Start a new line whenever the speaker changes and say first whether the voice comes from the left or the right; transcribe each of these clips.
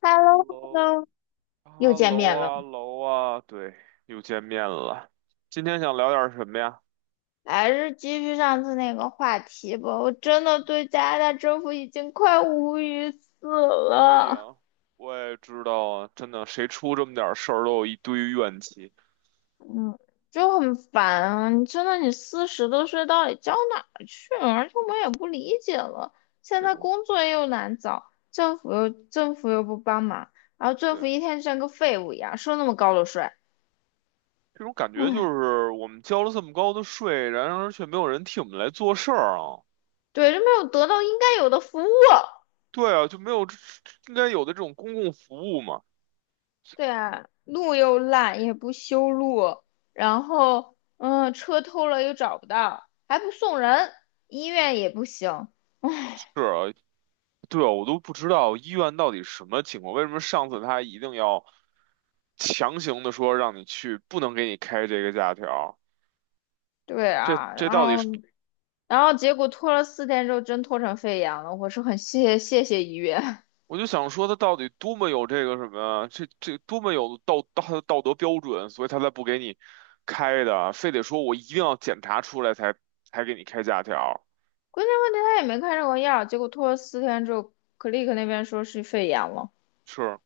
left: h e l l o h e l
right: Hello，
left: l o
right: h
left: 又
right: e l
left: 见
right: l o
left: 面了。
right: 啊，喽啊，对，又见面了。今天想聊点什么呀？
left: 还是继续上次那个话题吧。我真的对加拿大政府已经快无语死
right: 可以
left: 了，
right: 啊，我也知道啊，真的，谁出这么点事儿都有一堆怨气，
left: 就很烦啊！你真的，你40多岁到底交哪儿去了？而且我也不理解了，现
right: 这
left: 在
right: 种，
left: 工作又难找，政府又不帮忙，然后政府
right: 对，
left: 一天就像个废物一样，收那么高的税。
right: 这种感觉就
left: 唉，
right: 是我们交了这么高的税，然而却没有人替我们来做事儿啊。
left: 对，就没有得到应该有的服务。
right: 对啊，就没有这应该有的这种公共服务嘛。
left: 对啊，路又烂，也不修路，然后车偷了又找不到，还不送人，医院也不行。
right: 是啊，对啊，我都不知道医院到底什么情况，为什么上次他一定要。强行的说让你去，不能给你开这个假条，
left: 对
right: 这
left: 啊，
right: 这到底
left: 后
right: 是？
left: 然后结果拖了四天之后，真拖成肺炎了。我是很谢谢谢医院。
right: 我就想说，他到底多么有这个什么，这多么有道德标准，所以他才不给你开的，非得说我一定要检查出来才给你开假条，
left: 关键问题他也没开任何药，结果拖了四天之后，Click 那边说是肺炎了。
right: 是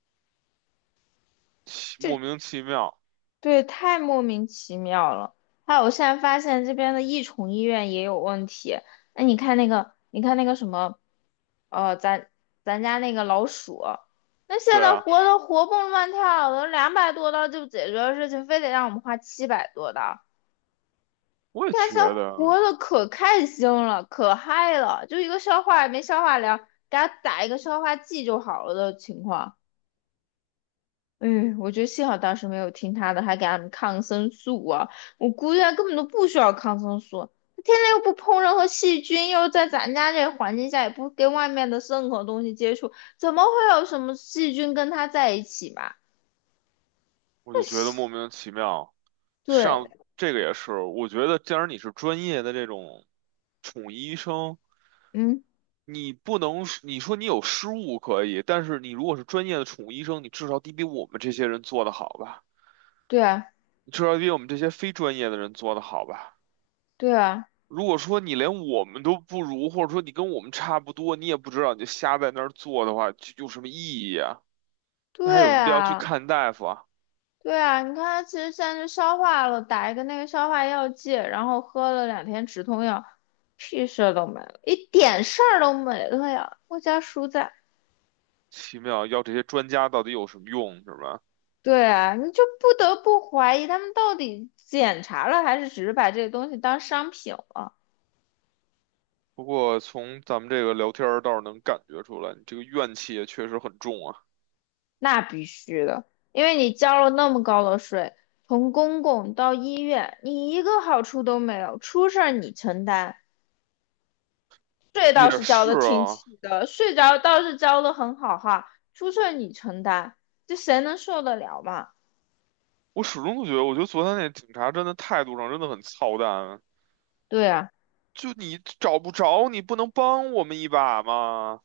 right: 奇莫
left: 这
right: 名其妙。
left: 对，太莫名其妙了。还有，我现在发现这边的益宠医院也有问题。哎，你看那个，你看那个什么。哦，咱家那个老鼠，那现
right: 对
left: 在
right: 啊，
left: 活的活蹦乱跳的，200多刀就解决的事情，非得让我们花700多刀。
right: 我
left: 你
right: 也
left: 看
right: 觉
left: 现在活
right: 得，
left: 的可开心了，可嗨了，就一个消化也没消化了，给它打一个消化剂就好了的情况。嗯，我觉得幸好当时没有听他的，还给他们抗生素啊！我估计他根本都不需要抗生素，他天天又不碰任何细菌，又在咱家这个环境下也不跟外面的任何东西接触，怎么会有什么细菌跟他在一起嘛？
right: 我
left: 那
right: 就觉得
left: 是
right: 莫名其妙。
left: 对，
right: 上这个也是，我觉得既然你是专业的这种宠医生。
left: 嗯，
right: 你不能你说你有失误可以，但是你如果是专业的宠物医生，你至少得比我们这些人做得好吧？
left: 对啊，
right: 你至少得比我们这些非专业的人做得好吧？
left: 对啊，
right: 如果说你连我们都不如，或者说你跟我们差不多，你也不知道，你就瞎在那儿做的话，就有什么意义啊？那还有
left: 对
right: 什么必要去
left: 啊，
right: 看大夫啊？
left: 对啊！你看他其实现在就消化了，打一个那个消化药剂，然后喝了2天止痛药，屁事儿都没了，一点
right: 嗯
left: 事儿都没了呀！我家叔在。
right: 奇妙，要这些专家到底有什么用，是吧？
left: 对啊，你就不得不怀疑他们到底检查了，还是只是把这个东西当商品了？
right: 不过从咱们这个聊天儿倒是能感觉出来，你这个怨气也确实很重啊。
left: 那必须的，因为你交了那么高的税，从公共到医院，你一个好处都没有，出事儿你承担，税
right: 也
left: 倒是交
right: 是
left: 的挺
right: 啊，
left: 齐的，税着倒是交的很好哈，出事儿你承担，这谁能受得了嘛？
right: 我始终都觉得，我觉得昨天那警察真的态度上真的很操蛋。
left: 对啊。
right: 就你找不着，你不能帮我们一把吗？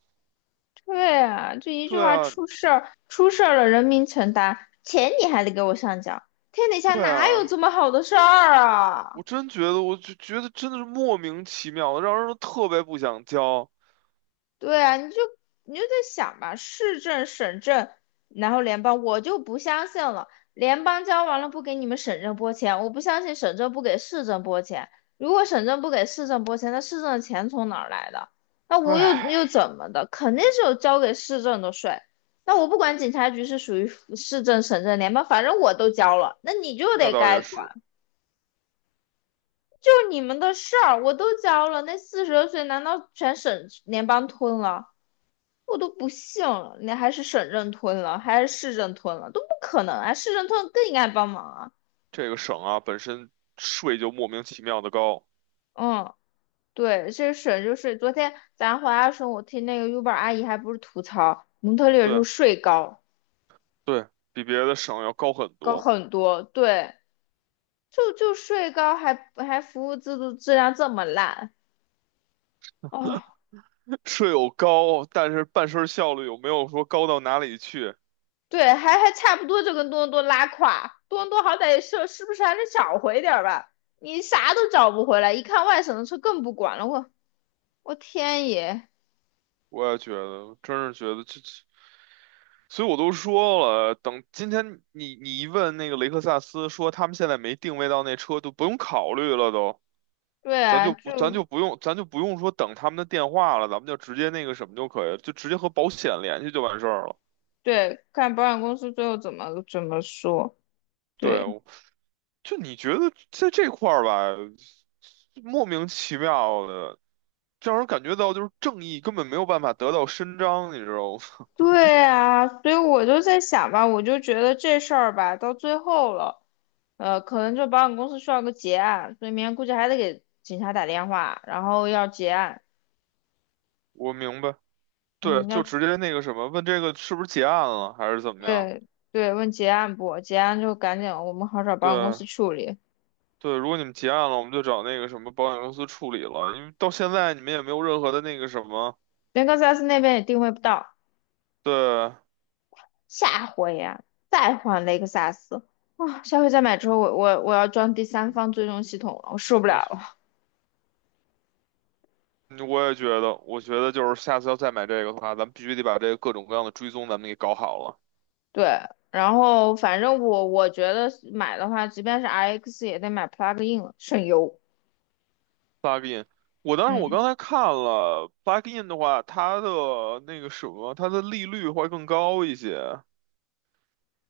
left: 对啊，就一句
right: 对
left: 话
right: 啊，
left: 出事儿，出事儿了人民承担，钱你还得给我上缴，天底下
right: 对
left: 哪有这
right: 啊，
left: 么好的事儿啊？
right: 我真觉得，我就觉得真的是莫名其妙的，让人特别不想交。
left: 对啊，你就在想吧，市政、省政，然后联邦，我就不相信了。联邦交完了不给你们省政拨钱，我不相信省政不给市政拨钱。如果省政不给市政拨钱，那市政的钱从哪儿来的？那我又
right: 唉，
left: 怎么的？肯定是有交给市政的税。那我不管警察局是属于市政、省政、联邦，反正我都交了，那你就
right: 那
left: 得
right: 倒
left: 该
right: 也
left: 管，
right: 是，
left: 就你们的事儿，我都交了。那42岁难道全省联邦吞了？我都不信了，你还是省政吞了，还是市政吞了，都不可能啊！市政吞更应该帮忙啊。
right: 这个省啊本身税就莫名其妙的高，
left: 嗯，对，这个省就是昨天咱回来的时候，我听那个 Uber 阿姨还不是吐槽蒙特利尔就
right: 对
left: 是税高，
right: 对，比别的省要高很
left: 高
right: 多。
left: 很多。对，就税高，还服务制度质量这么烂。哦，
right: 税有高，但是办事儿效率有没有说高到哪里去？
left: 对，还差不多就跟多伦多拉胯，多伦多好歹也是，是不是还能找回点儿吧？你啥都找不回来，一看外省的车更不管了，我天爷！
right: 我也觉得，真是觉得这。所以我都说了，等今天你一问那个雷克萨斯，说他们现在没定位到那车，就不用考虑了都，
left: 对
right: 咱
left: 啊，
right: 就
left: 就
right: 不咱就不用咱就不用说等他们的电话了，咱们就直接那个什么就可以了就直接和保险联系就完事儿了。
left: 对，看保险公司最后怎么说。
right: 对，
left: 对，
right: 就你觉得在这块儿吧，莫名其妙的，让人感觉到就是正义根本没有办法得到伸张，你知道吗？
left: 对啊，所以我就在想吧，我就觉得这事儿吧，到最后了，可能就保险公司需要个结案，所以明天估计还得给警察打电话，然后要结案。
right: 我明白，对，
left: 嗯，要
right: 就直接那个什么，问这个是不是结案了，还是怎么样？
left: 对对，问结案不？结案就赶紧我们好找保险公
right: 对。
left: 司处理，
right: 对，如果你们结案了，我们就找那个什么保险公司处理了，因为到现在你们也没有任何的那个什么。
left: 连克萨斯那边也定位不到。
right: 对，
left: 下回呀、再换雷克萨斯啊！下回再买之后，我要装第三方追踪系统了，我受不了
right: 那
left: 了。
right: 嗯我也觉得，我觉得就是下次要再买这个的话，咱们必须得把这个各种各样的追踪咱们给搞好了。
left: 对，然后反正我觉得买的话，即便是 RX 也得买 plug in 了，省油。
right: Plugin，我当时我
left: 嗯
right: 刚才看了 Plugin 的话，它的那个什么，它的利率会更高一些，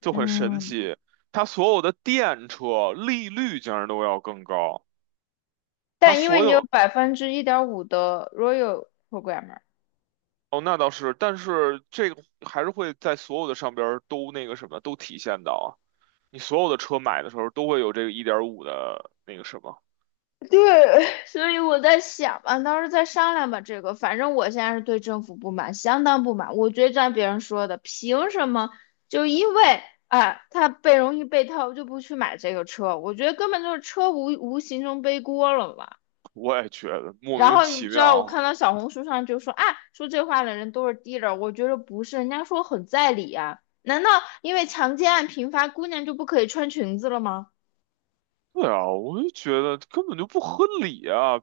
right: 就很神
left: 嗯，
right: 奇。它所有的电车利率竟然都要更高，它
left: 但因为
right: 所
left: 你有
right: 有。
left: 1.5%的 Royal Program。m e r
right: 哦，那倒是，但是这个还是会在所有的上边儿都那个什么，都体现到啊。你所有的车买的时候都会有这个1.5的那个什么，
left: 对，所以我在想吧，到时候再商量吧。这个，反正我现在是对政府不满，相当不满。我觉得就像别人说的，凭什么就因为啊，他被容易被套，就不去买这个车？我觉得根本就是车无形中背锅了嘛。
right: 我也觉得莫
left: 然
right: 名
left: 后你
right: 其
left: 知道，我
right: 妙。
left: 看到小红书上就说啊，说这话的人都是 dealer，我觉得不是，人家说很在理啊。难道因为强奸案频发，姑娘就不可以穿裙子了吗？
right: 对啊，我就觉得根本就不合理啊！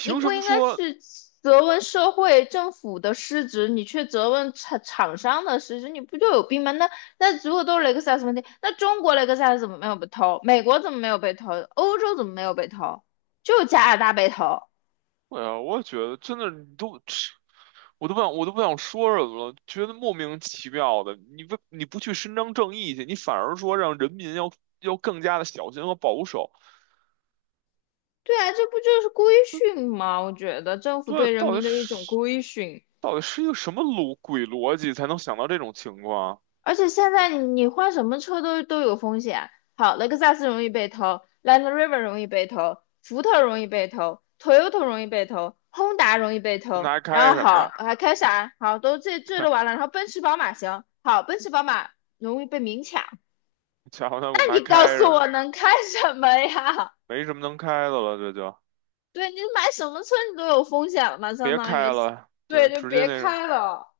left: 你不
right: 什么
left: 应该
right: 说？
left: 去责问社会政府的失职，你却责问厂商的失职，你不就有病吗？那如果都是雷克萨斯问题，那中国雷克萨斯怎么没有被偷？美国怎么没有被偷？欧洲怎么没有被偷？就加拿大被偷。
right: 对呀，我也觉得真的，你都，我都不想，我都不想说什么了，觉得莫名其妙的。你不，你不去伸张正义去，你反而说让人民要更加的小心和保守。
left: 对啊，这不就是规训吗？我觉得政府
right: 对，
left: 对人民的一种规训。
right: 到底是一个什么逻辑才能想到这种情况？
left: 而且现在你换什么车都有风险。好，雷克萨斯容易被偷，Land Rover 容易被偷，福特容易被偷，Toyota 容易被偷，Honda 容易被
right: 那
left: 偷。
right: 还
left: 然
right: 开
left: 后
right: 什么呀？
left: 好，还开啥？好，都这都完 了。然后奔驰、宝马行，好，奔驰、宝马容易被明抢。
right: 瞧瞧，那我
left: 那
right: 们
left: 你
right: 还
left: 告
right: 开
left: 诉
right: 什么？
left: 我能开什么呀？
right: 没什么能开的了，这就
left: 对，你买什么车你都有风险了嘛，相
right: 别
left: 当于，
right: 开了。对，
left: 对，就
right: 直接
left: 别
right: 那种
left: 开了。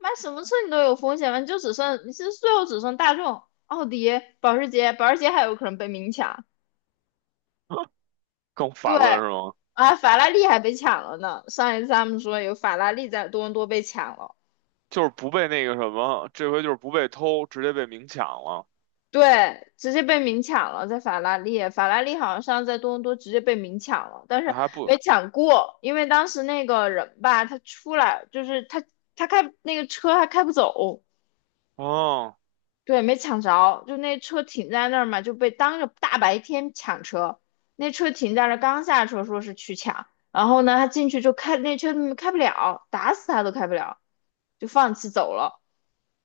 left: 买什么车你都有风险吗？就只剩你是最后只剩大众、奥迪、保时捷，保时捷还有可能被明抢。
right: 更
left: 对
right: 烦了是吗？
left: 啊，法拉利还被抢了呢。上一次他们说有法拉利在多伦多被抢了，
right: 就是不被那个什么，这回就是不被偷，直接被明抢了。
left: 对，直接被明抢了，在法拉利，法拉利好像上次在多伦多直接被明抢了，但
right: 那
left: 是
right: 还不，
left: 没抢过，因为当时那个人吧，他出来就是他开那个车还开不走，
right: 哦
left: 对，没抢着，就那车停在那儿嘛，就被当着大白天抢车。那车停在那儿，刚下车说是去抢，然后呢，他进去就开那车开不了，打死他都开不了，就放弃走了。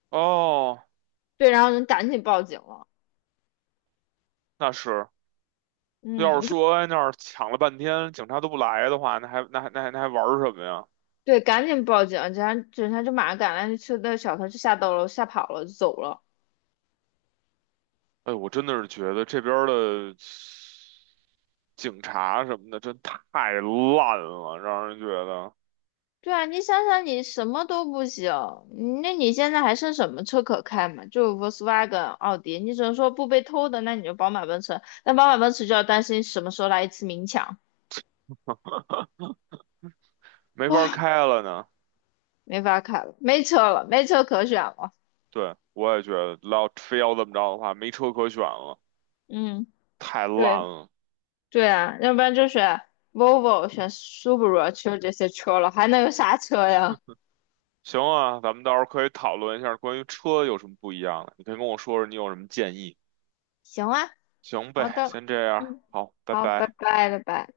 right: 哦，
left: 对，然后人赶紧报警了。
right: 那是。要
left: 嗯，
right: 是说哎那儿抢了半天，警察都不来的话，那还玩儿什么呀？
left: 对，赶紧报警，警察就马上赶来，那车的小偷就下到了，吓跑了，就走了。
right: 哎，我真的是觉得这边儿的。警察什么的，真太烂了，让人觉得
left: 对啊，你想想，你什么都不行，那你现在还剩什么车可开嘛？就 Volkswagen、奥迪，你只能说不被偷的，那你就宝马、奔驰。那宝马、奔驰就要担心什么时候来一次明抢，
right: 没
left: 哇，
right: 法开了呢。
left: 没法开了，没车了，没车可选了。
right: 对，我也觉得，要非要这么着的话，没车可选了，
left: 嗯，
right: 太烂
left: 对
right: 了。
left: 对啊，要不然就选 Volvo、选 Subaru，只有这些车了，还能有啥车呀？
right: 行啊，咱们到时候可以讨论一下关于车有什么不一样的，你可以跟我说说你有什么建议。
left: 行啊，
right: 行
left: 好
right: 呗，
left: 的，
right: 先这样，
left: 嗯，
right: 好，拜
left: 好，拜
right: 拜。
left: 拜，拜拜。